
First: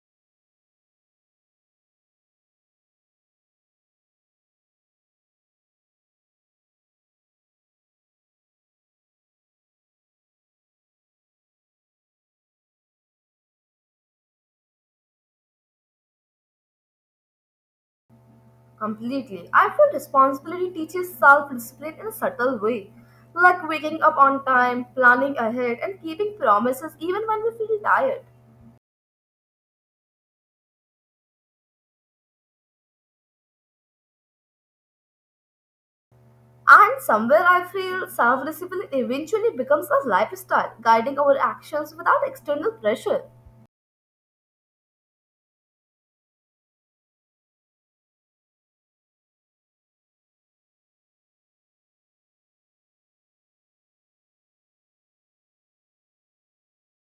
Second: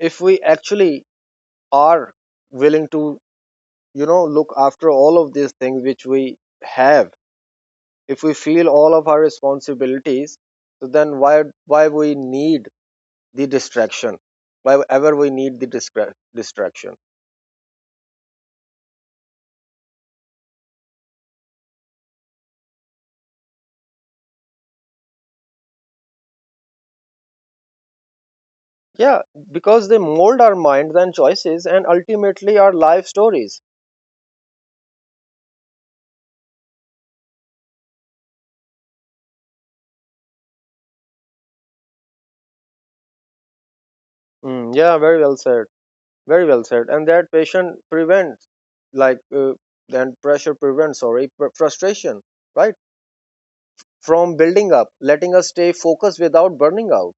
Speaker 1: if we actually are willing to, you know, look after all of these things which we have, if we feel all of our responsibilities, so then why why we need the distraction? Why ever we need the distra- distraction?
Speaker 2: Completely. I feel responsibility teaches self discipline in a subtle way, like waking up on time, planning ahead, and keeping promises even when we feel tired.
Speaker 1: Yeah, because they mold our minds and choices and ultimately our life stories.
Speaker 2: And somewhere I feel self discipline eventually becomes a lifestyle, guiding our actions without external pressure.
Speaker 1: Mm, yeah, very well said. Very well said. And that patient prevents, like, uh, and pressure prevents, sorry, pr- frustration, right? From building up, letting us stay focused without burning out.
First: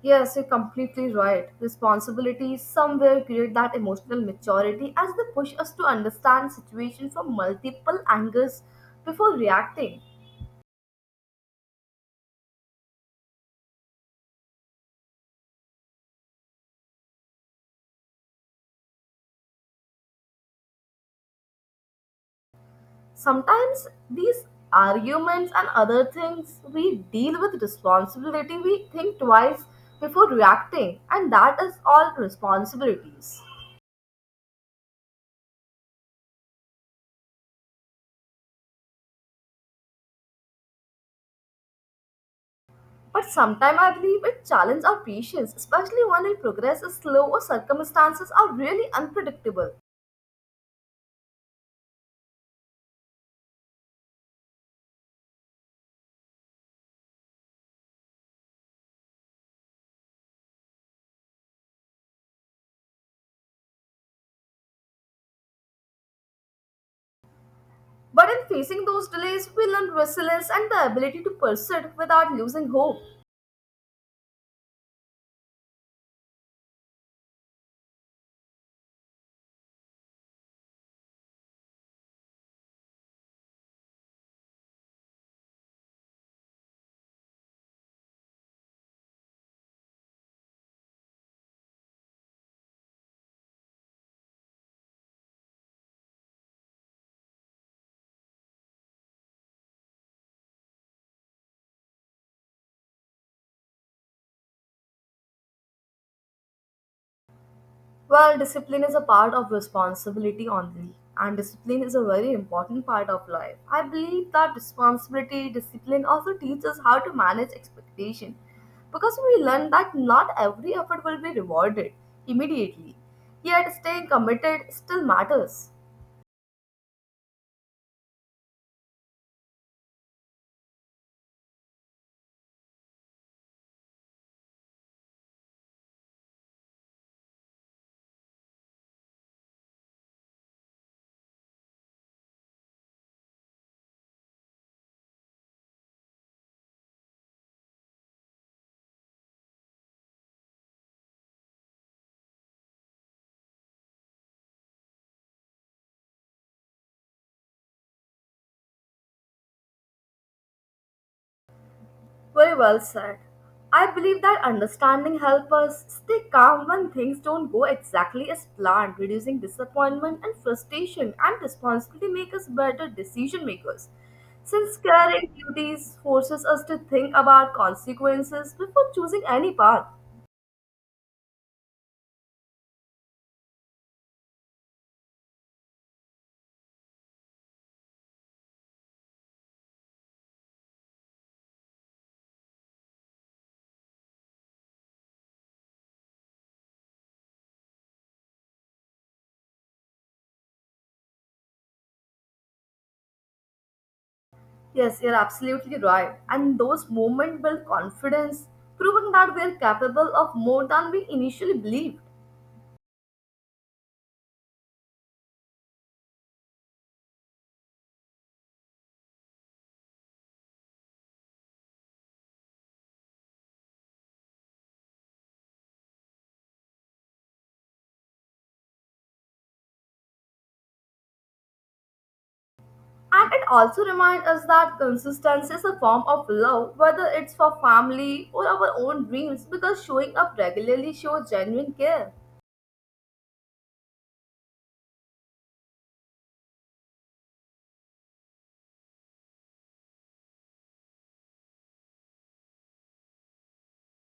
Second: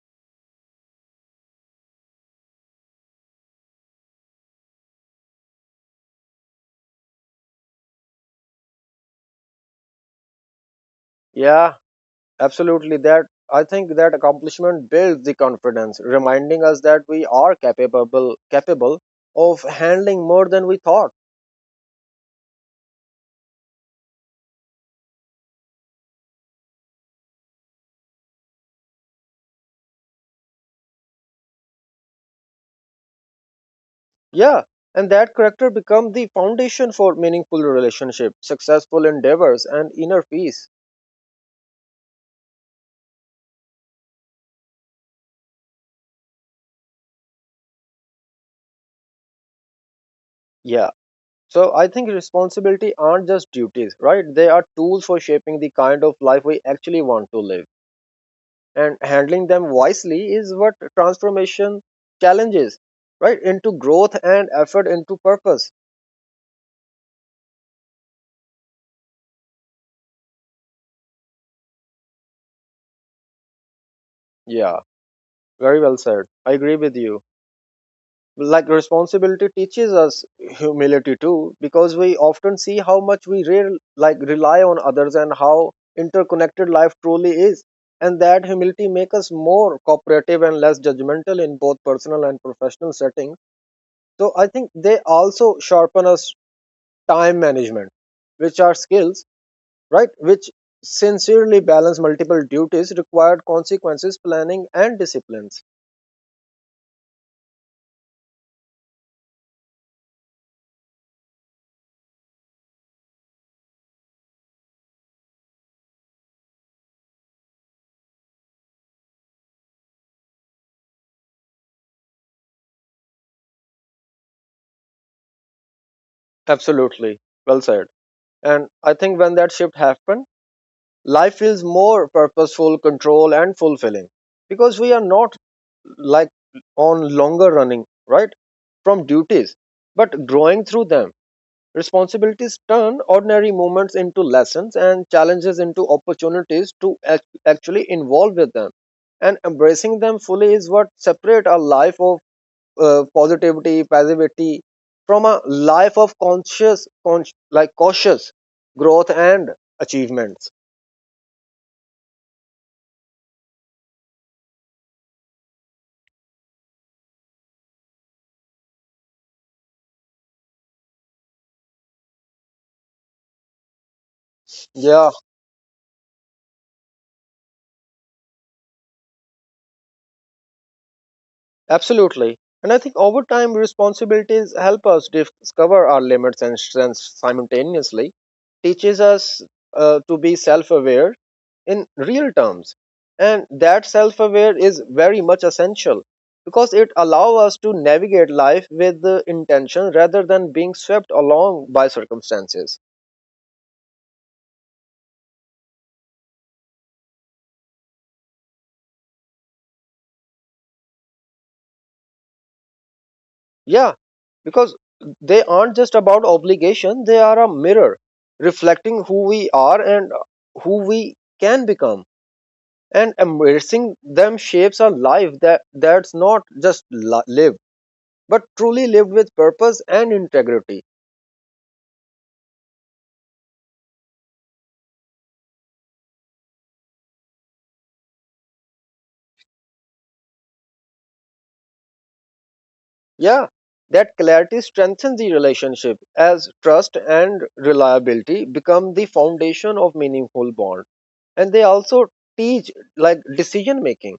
Speaker 2: Yes, you're completely right. Responsibilities somewhere create that emotional maturity as they push us to understand situations from multiple angles before reacting.
Speaker 1: Yeah, absolutely. That I think that accomplishment builds the confidence, reminding us that we are capable capable of handling more than we thought.
Speaker 2: Sometimes these arguments and other things we deal with responsibility, we think twice before reacting, and that is all responsibilities.
Speaker 1: Yeah, and that character become the foundation for meaningful relationships, successful endeavors, and inner peace.
Speaker 2: But sometimes I believe it challenges our patience, especially when our progress is slow or circumstances are really unpredictable.
Speaker 1: Yeah. So I think responsibility aren't just duties, right? They are tools for shaping the kind of life we actually want to live. And handling them wisely is what transformation challenges, right? Into growth and effort into purpose.
Speaker 2: But in facing those delays, we learn resilience and the ability to persist without losing hope.
Speaker 1: Yeah, very well said. I agree with you. Like responsibility teaches us humility too because we often see how much we re- like rely on others and how interconnected life truly is, and that humility makes us more cooperative and less judgmental in both personal and professional settings. So I think they also sharpen us time management, which are skills, right, which sincerely balance multiple duties required consequences planning and disciplines.
Speaker 2: Well, discipline is a part of responsibility only, and discipline is a very important part of life. I believe that responsibility, discipline also teaches how to manage expectation because we learn that not every effort will be rewarded immediately. Yet staying committed still matters.
Speaker 1: Absolutely, well said. And I think when that shift happens, life feels more purposeful, control, and fulfilling because we are not, like, on longer running, right? From duties, but growing through them. Responsibilities turn ordinary moments into lessons and challenges into opportunities to act- actually involve with them. And embracing them fully is what separate our life of uh, positivity, passivity from a life of conscious, con- like cautious growth and achievements.
Speaker 2: Very well said. I believe that understanding helps us stay calm when things don't go exactly as planned, reducing disappointment and frustration, and responsibility make us better decision makers. Since
Speaker 1: Yeah.
Speaker 2: caring duties forces us to think about consequences before choosing any path.
Speaker 1: Absolutely. And I think over time, responsibilities help us discover our limits and strengths simultaneously, teaches us uh, to be self aware in real terms. And that self aware is very much essential because it allows us to navigate life with the intention rather than being swept along by circumstances.
Speaker 2: Yes, you're absolutely right. And those moments build confidence, proving that we're capable of more than we initially believed.
Speaker 1: Yeah, because they aren't just about obligation, they are a mirror reflecting who we are and who we can become. And embracing them shapes a life that that's not just li- lived, but truly lived with purpose and integrity.
Speaker 2: And it also reminds us that consistency is a form of love, whether it's for family or our own dreams, because showing up regularly shows genuine care.
Speaker 1: Yeah, that clarity strengthens the relationship as trust and reliability become the foundation of meaningful bond. And they also teach like decision making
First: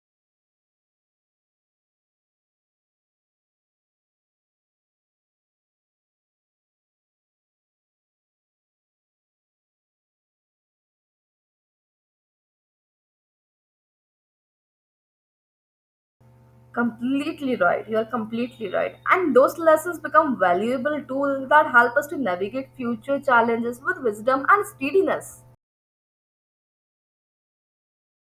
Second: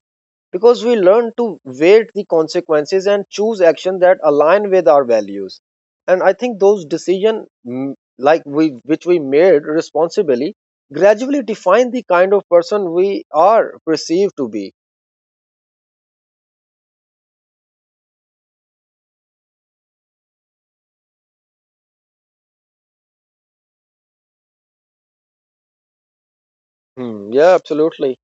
Speaker 1: because we learn to weight the consequences and choose action that align with our values. And I think those decision mm, like we which we made responsibly gradually define the kind of person we are perceived to be.
Speaker 2: Completely right. You are completely right. And those lessons become valuable tools that help us to navigate future challenges with wisdom and steadiness.
Speaker 1: Hmm, yeah, absolutely.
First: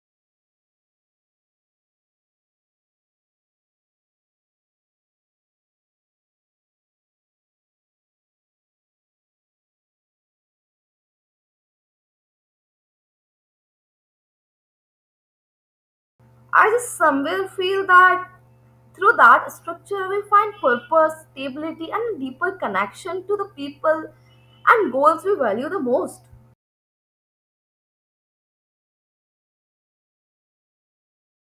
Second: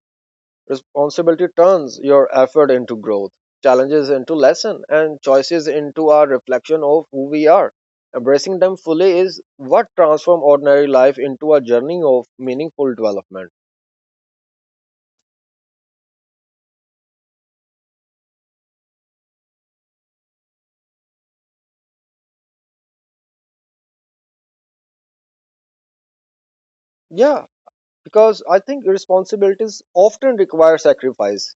Speaker 1: Responsibility turns your effort into growth, challenges into lesson, and choices into our reflection of who we are. Embracing them fully is what transforms ordinary life into a journey of meaningful development.
Speaker 2: I just somewhere feel that through that structure we find purpose, stability, and deeper connection to the people and goals we value the most.
Speaker 1: Yeah, because I think responsibilities often require sacrifice,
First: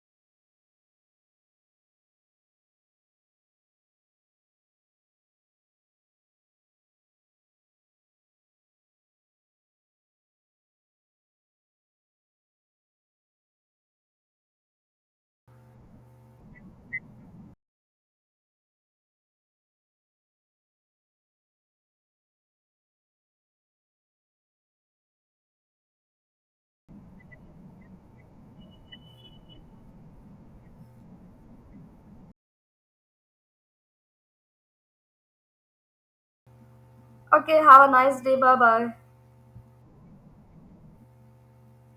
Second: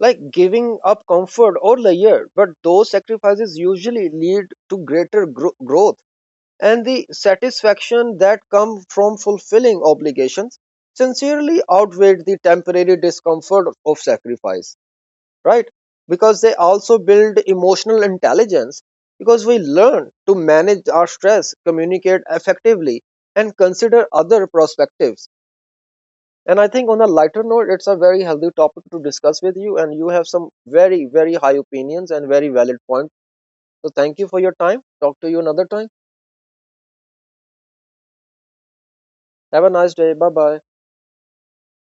Speaker 1: like giving up comfort or leisure. But those sacrifices usually lead to greater gro- growth, and the satisfaction that come from fulfilling obligations sincerely outweigh the temporary discomfort of sacrifice, right? Because they also build emotional intelligence because we learn to manage our stress, communicate effectively, and consider other perspectives. And I think on a lighter note, it's a very healthy topic to discuss with you, and you have some very, very high opinions and very valid points. So thank you for your time. Talk to you another time.
Speaker 2: Okay, have a nice day. Bye bye.
Speaker 1: Have a nice day. Bye bye.